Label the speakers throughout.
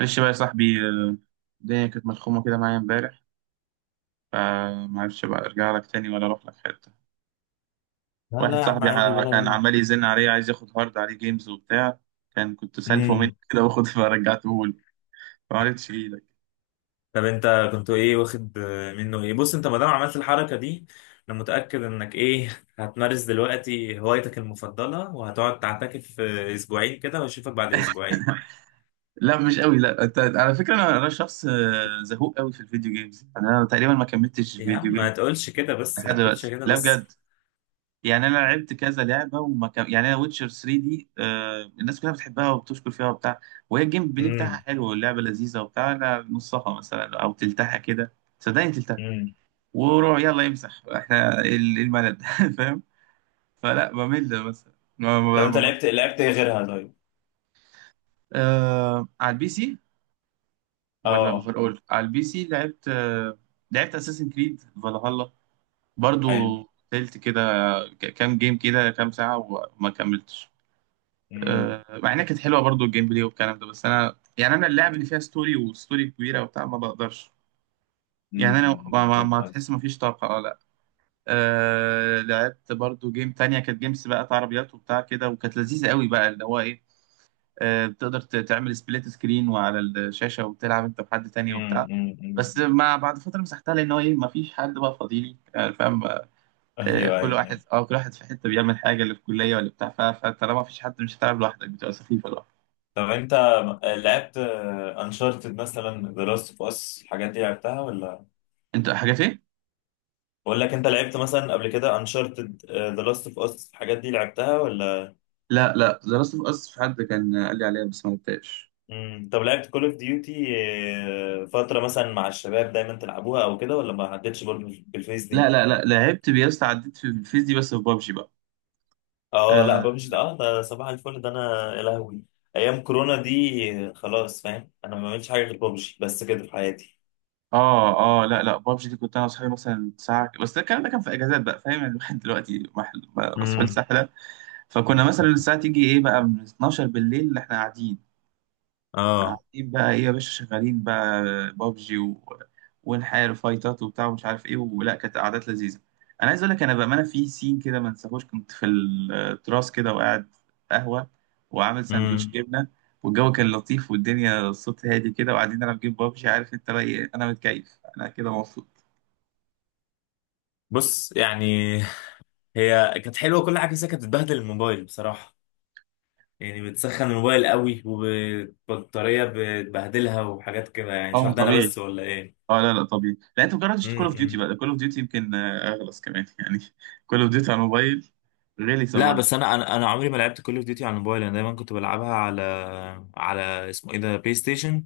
Speaker 1: معلش بقى يا صاحبي، الدنيا كانت ملخومة كده معايا امبارح، فمعرفش بقى ارجع لك تاني ولا اروح لك حتة.
Speaker 2: لا، لا،
Speaker 1: واحد
Speaker 2: يا عم،
Speaker 1: صاحبي
Speaker 2: عادي ولا
Speaker 1: كان
Speaker 2: يهمك.
Speaker 1: عمال يزن عليا، عايز ياخد هارد عليه جيمز وبتاع، كنت سالفه مني
Speaker 2: امم.
Speaker 1: كده واخد فرجعته له. ما عرفتش ايدك.
Speaker 2: طب انت كنت ايه واخد منه ايه؟ بص، انت ما دام عملت الحركه دي، انا متاكد انك ايه هتمارس دلوقتي هوايتك المفضله، وهتقعد تعتكف اسبوعين كده، واشوفك بعد اسبوعين.
Speaker 1: لا مش قوي، لا أنت- على فكرة انا شخص زهوق قوي في الفيديو جيمز. انا تقريبا ما كملتش
Speaker 2: إيه يا عم،
Speaker 1: فيديو
Speaker 2: ما
Speaker 1: جيم
Speaker 2: تقولش كده بس،
Speaker 1: لحد
Speaker 2: ما تقولش
Speaker 1: دلوقتي،
Speaker 2: كده
Speaker 1: لا
Speaker 2: بس.
Speaker 1: بجد. يعني انا لعبت كذا لعبه، وما كان يعني انا ويتشر 3 دي الناس كلها بتحبها وبتشكر فيها وبتاع، وهي الجيم بلاي بتاعها
Speaker 2: امم.
Speaker 1: حلو واللعبه لذيذه وبتاع، انا نصها مثلا او تلتها كده، صدقني تلتها
Speaker 2: امم.
Speaker 1: وروح، يلا يمسح احنا الملل فاهم. فلا بمل مثلا
Speaker 2: طب انت لعبت ايه غيرها طيب؟
Speaker 1: على البي سي، ولا
Speaker 2: اه.
Speaker 1: اوفر اول على البي سي لعبت. لعبت اساسن كريد فالهالا برضو،
Speaker 2: حلو.
Speaker 1: قلت كده كام جيم كده، كام ساعه وما كملتش.
Speaker 2: امم.
Speaker 1: مع انها كانت حلوه برضو، الجيم بلاي والكلام ده، بس انا يعني اللعب اللي فيها ستوري، وستوري كبيره وبتاع ما بقدرش. يعني
Speaker 2: امم.
Speaker 1: انا ما,
Speaker 2: أمم،
Speaker 1: ما,
Speaker 2: فهمت
Speaker 1: ما تحس ما
Speaker 2: قصدك.
Speaker 1: فيش طاقه، لا. لعبت برضو جيم تانية، كانت جيمس بقى بتاع عربيات وبتاع كده، وكانت لذيذه قوي بقى، اللي هو ايه، بتقدر تعمل سبليت سكرين وعلى الشاشه، وتلعب انت بحد تاني
Speaker 2: امم.
Speaker 1: وبتاع.
Speaker 2: امم.
Speaker 1: بس
Speaker 2: أمم.
Speaker 1: ما بعد فتره مسحتها، لان هو ايه، ما فيش حد بقى فاضيلي، فاهم.
Speaker 2: ايوه،
Speaker 1: كل
Speaker 2: ايوه،
Speaker 1: واحد
Speaker 2: ايوه.
Speaker 1: كل واحد في حته بيعمل حاجه، اللي في الكليه ولا بتاع، فطالما ما فيش حد، مش هتلعب لوحدك، بتبقى سخيفه لوحدك.
Speaker 2: طب انت لعبت انشارتد مثلا، ذا لاست اوف اس، الحاجات دي لعبتها ولا؟
Speaker 1: انت حاجات ايه؟
Speaker 2: بقول لك، انت لعبت مثلا قبل كده انشارتد، ذا لاست اوف اس، الحاجات دي لعبتها ولا؟
Speaker 1: لا لا، ذا لاست اوف اس في حد كان قال لي عليها، بس ما لعبتهاش.
Speaker 2: مم. طب لعبت كول اوف ديوتي فترة مثلا مع الشباب، دايما تلعبوها او كده، ولا ما عدتش برضه بالفيس دي؟
Speaker 1: لا لا لا، لعبت بيست عديت في الفيز دي، بس في بابجي بقى.
Speaker 2: اه لا،
Speaker 1: اه
Speaker 2: ببجي ده، اه ده صباح الفل ده، انا يا لهوي! ايام كورونا دي خلاص، فاهم؟ انا ما بعملش حاجة غير ببجي بس كده في حياتي.
Speaker 1: اه. لا لا، بابجي دي كنت انا واصحابي مثلا ساعه، بس ده الكلام ده كان في اجازات بقى، فاهم، يعني الواحد دلوقتي مسحول
Speaker 2: امم.
Speaker 1: سحله. فكنا مثلا الساعه تيجي ايه بقى، من 12 بالليل احنا قاعدين،
Speaker 2: اه.
Speaker 1: قاعدين بقى ايه يا باشا، شغالين بقى بابجي و... ونحارب فايتات وبتاع ومش عارف ايه، ولا كانت قعدات لذيذه. انا عايز اقول لك، انا بامانه في سين كده ما انساهوش، كنت في التراس كده وقاعد قهوه، وعامل سندوتش
Speaker 2: امم.
Speaker 1: جبنه، والجو كان لطيف، والدنيا الصوت هادي كده، وقاعدين نلعب جيم بابجي، عارف انت بقى ايه، انا متكيف، انا كده مبسوط.
Speaker 2: بص يعني، هي كانت حلوه كل حاجه، بس هي كانت بتبهدل الموبايل بصراحه. يعني بتسخن الموبايل قوي، وبطاريه بتبهدلها، وحاجات كده. يعني مش
Speaker 1: اه
Speaker 2: عارف، ده انا
Speaker 1: طبيعي.
Speaker 2: بس ولا ايه؟
Speaker 1: اه لا لا طبيعي، لا انت مجربتش كول اوف ديوتي
Speaker 2: امم.
Speaker 1: بقى، كول اوف ديوتي يمكن اغلص كمان يعني. كول اوف ديوتي على الموبايل غلسه
Speaker 2: لا
Speaker 1: برضه.
Speaker 2: بس، انا عمري ما لعبت كول اوف ديوتي على الموبايل. انا دايما كنت بلعبها على، على اسمه ايه ده، بلاي ستيشن.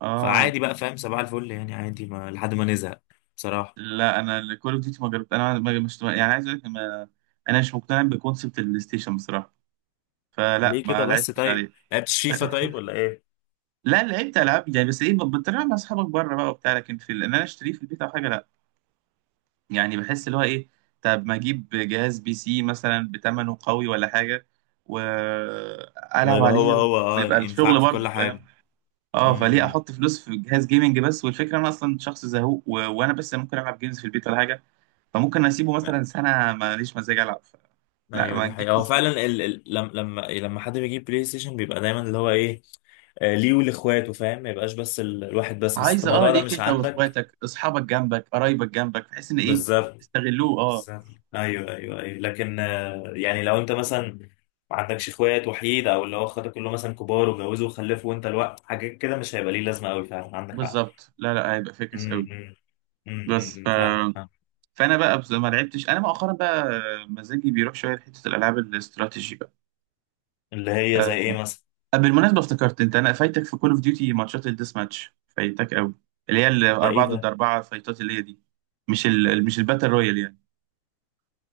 Speaker 1: اه
Speaker 2: فعادي بقى، فاهم؟ صباح الفل يعني، عادي ما لحد ما نزهق بصراحه.
Speaker 1: لا، انا كول اوف ديوتي ما جربت، انا ما مش يعني، عايز اقول لك، ما انا مش مقتنع بكونسبت البلاي ستيشن بصراحه، فلا
Speaker 2: ليه كده
Speaker 1: ما
Speaker 2: بس؟
Speaker 1: لعبتش
Speaker 2: طيب
Speaker 1: عليه.
Speaker 2: لعبت فيفا طيب ولا ايه؟
Speaker 1: لا لعبت العاب يعني، بس ايه، بتلعب مع اصحابك بره بقى وبتاع، لكن في ان انا اشتريه في البيت او حاجه، لا. يعني بحس اللي هو ايه، طب ما اجيب جهاز بي سي مثلا بتمنه قوي ولا حاجه، والعب
Speaker 2: ويبقى هو
Speaker 1: عليه،
Speaker 2: هو،
Speaker 1: ويبقى الشغل
Speaker 2: ينفعك في كل
Speaker 1: برضه، فاهم.
Speaker 2: حاجه.
Speaker 1: اه، فليه
Speaker 2: امم.
Speaker 1: احط فلوس في جهاز جيمنج بس؟ والفكره انا اصلا شخص زهوق، و... وانا بس ممكن العب جيمز في البيت ولا حاجه، فممكن اسيبه مثلا سنه ماليش مزاج العب، لا
Speaker 2: ايوه،
Speaker 1: ما
Speaker 2: دي
Speaker 1: نجيب
Speaker 2: حقيقة.
Speaker 1: بي
Speaker 2: هو
Speaker 1: سي.
Speaker 2: فعلا لما حد بيجيب بلاي ستيشن بيبقى دايما اللي هو ايه ليه ولاخواته، فاهم؟ ما يبقاش بس، الواحد بس
Speaker 1: عايز
Speaker 2: الموضوع ده
Speaker 1: ليك
Speaker 2: مش
Speaker 1: انت،
Speaker 2: عندك.
Speaker 1: واخواتك، اصحابك جنبك، قرايبك جنبك، تحس ان ايه،
Speaker 2: بالظبط.
Speaker 1: استغلوه، اه.
Speaker 2: بالظبط. ايوه، ايوه، ايوه، لكن يعني لو انت مثلا ما عندكش اخوات، وحيد، او اللي هو اخواتك كلهم مثلا كبار وجوزوا وخلفوا، وانت الوقت حاجات كده مش هيبقى ليه لازمة قوي. فعلا عندك حق.
Speaker 1: بالظبط، لا لا، هيبقى فاكس قوي.
Speaker 2: امم.
Speaker 1: بس ف...
Speaker 2: امم. فاهم فاهم.
Speaker 1: فانا بقى بس ما لعبتش انا مؤخرا بقى، مزاجي بيروح شويه لحته الالعاب الاستراتيجي بقى.
Speaker 2: اللي هي زي
Speaker 1: آه،
Speaker 2: ايه مثلا؟
Speaker 1: بالمناسبه افتكرت، انت انا فايتك في كول اوف ديوتي، ماتشات الديس ماتش فايتك قوي، اللي هي
Speaker 2: ده ايه
Speaker 1: الاربعه ضد
Speaker 2: ده؟
Speaker 1: اربعه فايتات اللي هي دي، مش الباتل رويال يعني.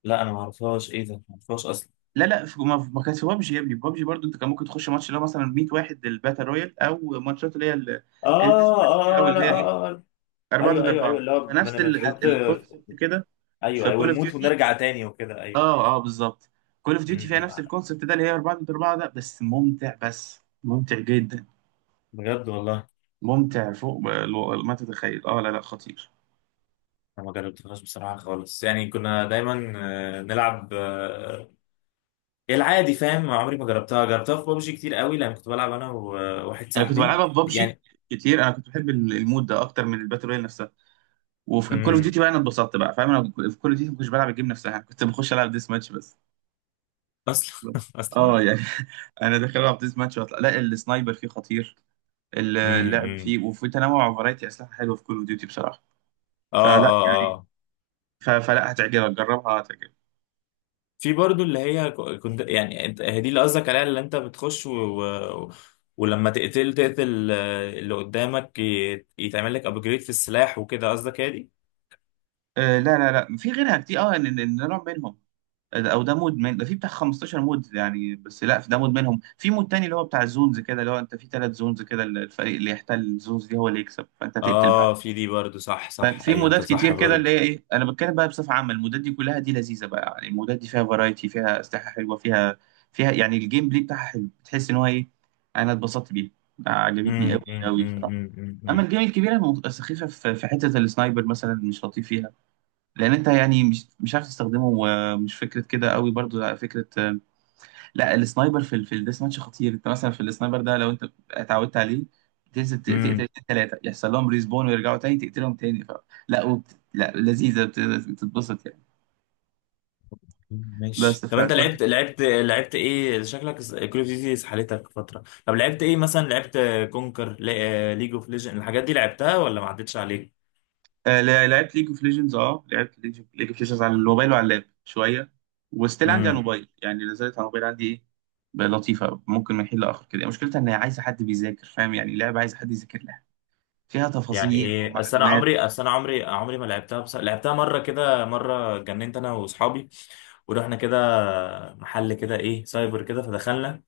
Speaker 2: لا، انا ما اعرفهاش، ايه ده؟ ما اعرفهاش اصلا.
Speaker 1: لا لا، في ما كانش بابجي، يا ابني بابجي برضو انت، كان ممكن تخش ماتش اللي هو مثلا 100 واحد الباتل رويال، او ماتشات اللي هي
Speaker 2: اه،
Speaker 1: الديسباتش دي، او
Speaker 2: اه، لا،
Speaker 1: اللي هي ايه،
Speaker 2: اه.
Speaker 1: 4
Speaker 2: ايوه،
Speaker 1: ضد
Speaker 2: ايوه، ايوه،
Speaker 1: 4،
Speaker 2: اللي هو
Speaker 1: فنفس
Speaker 2: بنتحط.
Speaker 1: الكونسبت كده
Speaker 2: ايوه،
Speaker 1: في
Speaker 2: ايوه،
Speaker 1: كول اوف
Speaker 2: ونموت
Speaker 1: ديوتي.
Speaker 2: ونرجع تاني وكده. ايوه،
Speaker 1: اه
Speaker 2: ايوه.
Speaker 1: اه بالظبط، كول اوف
Speaker 2: م-
Speaker 1: ديوتي فيها نفس
Speaker 2: م.
Speaker 1: الكونسبت ده، اللي هي 4 ضد 4 ده، بس ممتع، بس ممتع جدا،
Speaker 2: بجد والله.
Speaker 1: ممتع فوق ما تتخيل، اه لا لا خطير.
Speaker 2: انا ما جربتهاش بصراحه خالص. يعني كنا دايما نلعب العادي، فاهم؟ عمري ما جربتها، جربتها في بابجي كتير قوي لان كنت بلعب انا وواحد
Speaker 1: انا كنت
Speaker 2: صاحبي
Speaker 1: بلعبها في بابجي
Speaker 2: يعني.
Speaker 1: كتير، انا كنت بحب المود ده اكتر من الباتل رويال نفسها. وفي كول اوف
Speaker 2: امم.
Speaker 1: ديوتي بقى انا اتبسطت بقى، فاهم انا. في كول اوف ديوتي ما كنتش بلعب الجيم نفسها، كنت بخش العب ديس ماتش بس.
Speaker 2: اصلا اصلا.
Speaker 1: اه يعني انا داخل العب ديس ماتش واطلع، لا السنايبر فيه خطير، اللعب
Speaker 2: امم.
Speaker 1: فيه، وفي تنوع وفرايتي اسلحه حلوه في كول اوف ديوتي بصراحه.
Speaker 2: اه،
Speaker 1: فلا
Speaker 2: اه،
Speaker 1: يعني،
Speaker 2: اه.
Speaker 1: فلا هتعجبك، جربها هتعجبك.
Speaker 2: في برضو اللي هي كنت يعني، انت هي دي اللي قصدك عليها، اللي انت بتخش و... ولما تقتل تقتل اللي قدامك يتعمل لك ابجريد في السلاح وكده، قصدك هي دي؟
Speaker 1: آه لا لا لا، في غيرها كتير، إن ده نوع منهم، او ده مود من ده، في بتاع 15 مود يعني، بس لا في ده مود منهم، في مود تاني اللي هو بتاع الزونز كده، اللي هو انت في 3 زونز كده، الفريق اللي يحتل الزونز دي هو اللي يكسب، فانت تقتل.
Speaker 2: اه في دي برضو، صح، صح،
Speaker 1: ففي
Speaker 2: ايوه انت
Speaker 1: مودات كتير
Speaker 2: صح
Speaker 1: كده، اللي
Speaker 2: برضو.
Speaker 1: هي ايه، انا بتكلم بقى بصفه عامه، المودات دي كلها دي لذيذه بقى، يعني المودات دي فيها فرايتي، فيها اسلحه حلوه، فيها يعني الجيم بلاي بتاعها حلو، بتحس ان هو ايه، انا اتبسطت بيها، عجبتني قوي
Speaker 2: امم. امم.
Speaker 1: قوي
Speaker 2: امم.
Speaker 1: بصراحه.
Speaker 2: امم. امم.
Speaker 1: اما
Speaker 2: إمم.
Speaker 1: الجيم الكبيره سخيفه، في حته السنايبر مثلا مش لطيف فيها، لان انت يعني مش عارف تستخدمه، ومش فكره كده قوي، برضو فكره. لا السنايبر في الديس ماتش خطير، انت مثلا في السنايبر ده، لو انت اتعودت عليه، تنزل تقتل
Speaker 2: إمم.
Speaker 1: ثلاثه يحصل لهم ريسبون ويرجعوا تاني، تقتلهم تاني، لا لا لذيذه بتتبسط يعني. بس
Speaker 2: ماشي. طب انت
Speaker 1: فكل.
Speaker 2: لعبت لعبت ايه شكلك؟ كول اوف ديوتي سحلتك فتره. طب لعبت ايه مثلا؟ لعبت كونكر، ليج اوف ليجند، الحاجات دي لعبتها ولا ما عدتش عليك؟
Speaker 1: لعبت ليج اوف ليجندز. اه لعبت ليج اوف ليجندز على الموبايل وعلى اللاب شويه، وستيل عندي على
Speaker 2: إمم.
Speaker 1: الموبايل، يعني نزلت على الموبايل عندي ايه بقى، لطيفه، ممكن من حين لاخر كده. مشكلتها ان هي عايزه حد بيذاكر، فاهم يعني، لعبه عايزه حد يذاكر لها، فيها
Speaker 2: يعني
Speaker 1: تفاصيل
Speaker 2: ايه؟
Speaker 1: ومعلومات.
Speaker 2: اصل انا عمري ما لعبتها، بس لعبتها مره، كده مره جننت انا واصحابي. ورحنا كده محل كده ايه، سايبر كده، فدخلنا.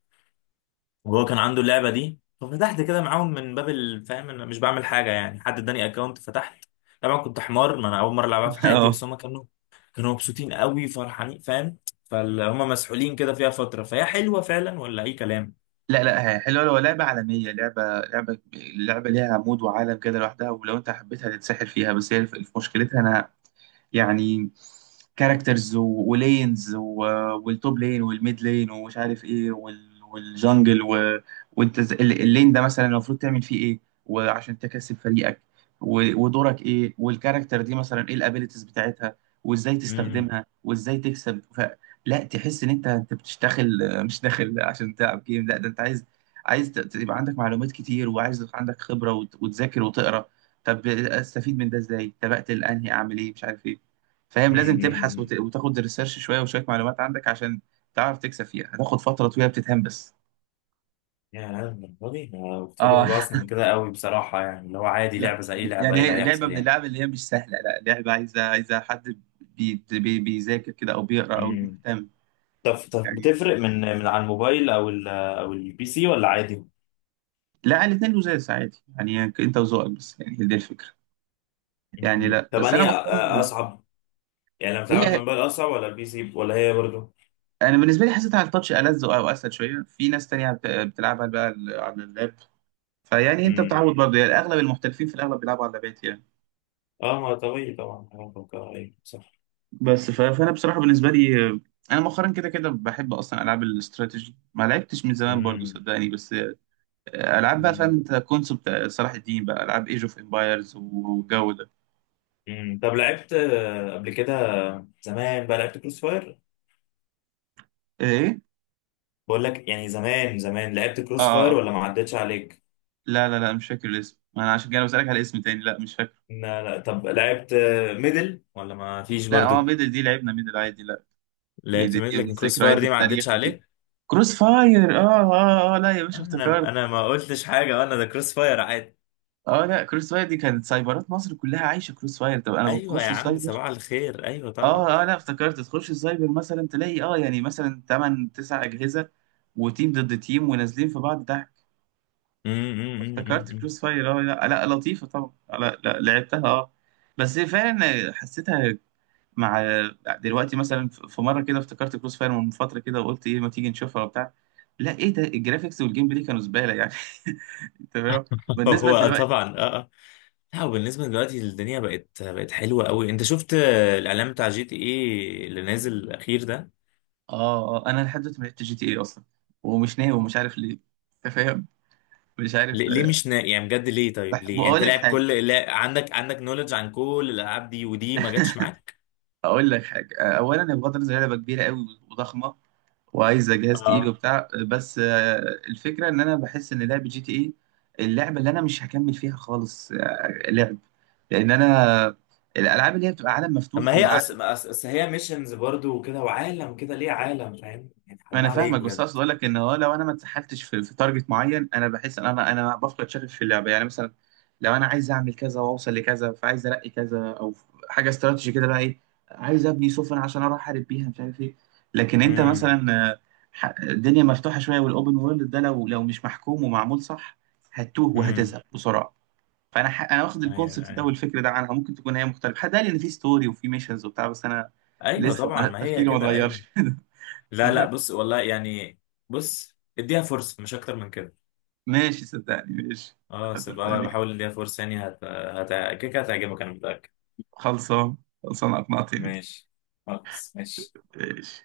Speaker 2: وهو كان عنده اللعبه دي، ففتحت كده معاهم من باب الفهم، انا مش بعمل حاجه يعني، حد اداني اكونت فتحت. طبعا كنت حمار، ما انا اول مره العبها في حياتي،
Speaker 1: اه
Speaker 2: بس هم كانوا مبسوطين قوي، فرحانين، فاهم؟ فهم مسحولين كده فيها فتره، فهي حلوه فعلا ولا اي كلام؟
Speaker 1: لا لا، هي حلوة، لو لعبة عالمية، لعبة ليها عمود وعالم كده لوحدها، ولو انت حبيتها تتسحل فيها، بس هي مشكلتها انا يعني، كاركترز ولينز، والتوب لين والميد لين ومش عارف ايه، والجنجل، وانت اللين ده مثلا المفروض تعمل فيه ايه، وعشان تكسب فريقك، و... ودورك ايه، والكاركتر دي مثلا ايه الابيليتيز بتاعتها، وازاي تستخدمها، وازاي تكسب، لا تحس ان انت بتشتغل، مش داخل عشان تلعب جيم، لا ده انت يبقى عندك معلومات كتير، وعايز يبقى عندك خبرة، وتذاكر وتقرا، طب استفيد من ده ازاي؟ طب اقتل انهي؟ اعمل ايه؟ مش عارف ايه. فاهم، لازم تبحث
Speaker 2: امم.
Speaker 1: وتاخد ريسيرش شويه، وشويه معلومات عندك، عشان تعرف تكسب فيها، هتاخد فتره طويله بتتهان بس،
Speaker 2: يا للدرجة دي؟ أنا كنت فاكر
Speaker 1: اه
Speaker 2: الموضوع أصلا كده قوي بصراحة، يعني اللي هو عادي،
Speaker 1: لا
Speaker 2: لعبة زي أي لعبة،
Speaker 1: يعني
Speaker 2: إيه اللي
Speaker 1: هي لعبه
Speaker 2: هيحصل
Speaker 1: من
Speaker 2: يعني؟
Speaker 1: اللعب اللي هي مش سهله، لا لعبه عايزه، حد بيذاكر كده، او بيقرا او
Speaker 2: امم.
Speaker 1: مهتم
Speaker 2: طب
Speaker 1: يعني.
Speaker 2: بتفرق من على الموبايل، او ال او البي سي، ولا عادي؟
Speaker 1: لا الاثنين لزاز عادي، يعني انت وذوقك بس، يعني هي دي الفكره. يعني
Speaker 2: مم.
Speaker 1: لا
Speaker 2: طب
Speaker 1: بس انا
Speaker 2: أنهي
Speaker 1: مؤخرا،
Speaker 2: أصعب؟ يعني لما تلعب من
Speaker 1: هي
Speaker 2: الموبايل أصعب ولا البي سي، ولا هي برضه؟
Speaker 1: انا بالنسبه لي حسيتها على التاتش ألذ، او اسهل شويه، في ناس تانية بتلعبها بقى على اللاب، فيعني انت
Speaker 2: امم
Speaker 1: بتعود برضه يعني، اغلب المحترفين في الاغلب بيلعبوا على اللابات يعني.
Speaker 2: اه، ما طبيعي طبعا، بفكر ايوه صح.
Speaker 1: بس فانا بصراحه بالنسبه لي، انا مؤخرا كده كده بحب اصلا العاب الاستراتيجي. ما لعبتش من زمان برضو
Speaker 2: مم.
Speaker 1: صدقني، بس العاب بقى، فاهم
Speaker 2: مم.
Speaker 1: انت، كونسبت صلاح الدين بقى، العاب ايج اوف امبايرز والجو ده.
Speaker 2: مم. طب لعبت قبل كده زمان بقى لعبت كروس فاير؟
Speaker 1: ايه؟
Speaker 2: بقول لك يعني، زمان زمان لعبت
Speaker 1: اه.
Speaker 2: كروس فاير ولا ما عدتش عليك؟
Speaker 1: لا لا لا مش فاكر الاسم، ما انا عشان كده بسالك على اسم تاني، لا مش فاكر.
Speaker 2: لا، لا، طب لعبت ميدل ولا ما فيش
Speaker 1: لا
Speaker 2: برضو؟
Speaker 1: ميدل دي لعبنا، ميدل عادي لا. دي,
Speaker 2: لعبت
Speaker 1: دي,
Speaker 2: ميدل،
Speaker 1: دي من
Speaker 2: لكن كروس فاير
Speaker 1: ذكريات
Speaker 2: دي ما عدتش
Speaker 1: التاريخ دي،
Speaker 2: عليك.
Speaker 1: كروس فاير، لا يا باشا
Speaker 2: انا
Speaker 1: افتكرت.
Speaker 2: انا ما قلتش حاجه، وانا ده كروس فاير عادي.
Speaker 1: اه لا كروس فاير دي، كانت سايبرات مصر كلها عايشه كروس فاير، طب انا
Speaker 2: ايوه يا
Speaker 1: بتخش
Speaker 2: عم،
Speaker 1: السايبر.
Speaker 2: صباح الخير، ايوه طبعا.
Speaker 1: اه اه، لا افتكرت، تخش السايبر مثلا تلاقي يعني مثلا 8 9 اجهزه، وتيم ضد تيم ونازلين في بعض ضحك.
Speaker 2: أمم، أمم، أمم،
Speaker 1: افتكرت
Speaker 2: أمم.
Speaker 1: كروس فاير، اه لا لا لطيفه طبعا، لا لا لعبتها اه. بس فعلا حسيتها مع، دلوقتي مثلا في مره كده افتكرت كروس فاير من فتره كده، وقلت ايه ما تيجي نشوفها وبتاع، لا ايه ده، الجرافيكس والجيم بلاي كانوا زباله يعني تمام بالنسبه
Speaker 2: هو
Speaker 1: دلوقتي.
Speaker 2: طبعا، اه، اه. لا، وبالنسبه دلوقتي الدنيا بقت حلوه قوي. انت شفت الاعلان بتاع جي تي ايه اللي نازل الاخير ده؟
Speaker 1: اه اه، انا لحد دلوقتي ما لعبتش جي تي اي اصلا، ومش ناوي، ومش عارف ليه، انت فاهم، مش عارف.
Speaker 2: ليه مش نا... يعني بجد ليه طيب ليه؟ يعني
Speaker 1: بقول
Speaker 2: انت
Speaker 1: لك
Speaker 2: لاعب
Speaker 1: حاجه
Speaker 2: كل لا... عندك نولج عن كل الالعاب دي، ودي ما جاتش معاك.
Speaker 1: اقول لك حاجه، اولا هي بغض النظر لعبه كبيره قوي وضخمه، وعايزه جهاز تقيل
Speaker 2: اه.
Speaker 1: وبتاع، بس الفكره ان انا بحس ان لعبه جي تي اي اللعبه اللي انا مش هكمل فيها خالص، لعب، لان انا الالعاب اللي هي بتبقى عالم
Speaker 2: طب
Speaker 1: مفتوح.
Speaker 2: ما هي أس... ما أس... أس هي ميشنز برضو وكده وعالم كده، ليه؟ عالم فاهم يعني، حرام
Speaker 1: انا فاهمك،
Speaker 2: عليك
Speaker 1: بس
Speaker 2: بجد.
Speaker 1: اقصد اقول لك ان هو، لو انا ما اتسحلتش في تارجت معين، انا بحس ان انا بفقد شغف في اللعبه، يعني مثلا لو انا عايز اعمل كذا واوصل لكذا، فعايز الاقي كذا، او حاجه استراتيجي كده بقى ايه، عايز ابني سفن عشان اروح احارب بيها مش عارف ايه، لكن انت
Speaker 2: امم.
Speaker 1: مثلا آه، الدنيا مفتوحه شويه، والاوبن وورلد ده لو مش محكوم ومعمول صح، هتتوه
Speaker 2: امم.
Speaker 1: وهتزهق بسرعه. فانا انا واخد
Speaker 2: ايوه،
Speaker 1: الكونسبت ده
Speaker 2: ايوه،
Speaker 1: والفكر ده عنها، ممكن تكون هي مختلفه، حد قال لي ان في ستوري وفي ميشنز وبتاع، بس انا
Speaker 2: ايوه
Speaker 1: لسه
Speaker 2: طبعا، ما هي
Speaker 1: تفكيري ما
Speaker 2: كده ايوه.
Speaker 1: اتغيرش
Speaker 2: لا، لا، بص والله يعني. بص اديها فرصة، مش اكتر من كده.
Speaker 1: ماشي صدقني ماشي،
Speaker 2: اه، سيبها،
Speaker 1: صدقني
Speaker 2: بحاول اديها فرصة يعني هت هت كده كده هتعجبك، انا متأكد.
Speaker 1: خلصان، خلصان اقنعتني.
Speaker 2: ماشي. خلاص، ماشي.
Speaker 1: ماشي.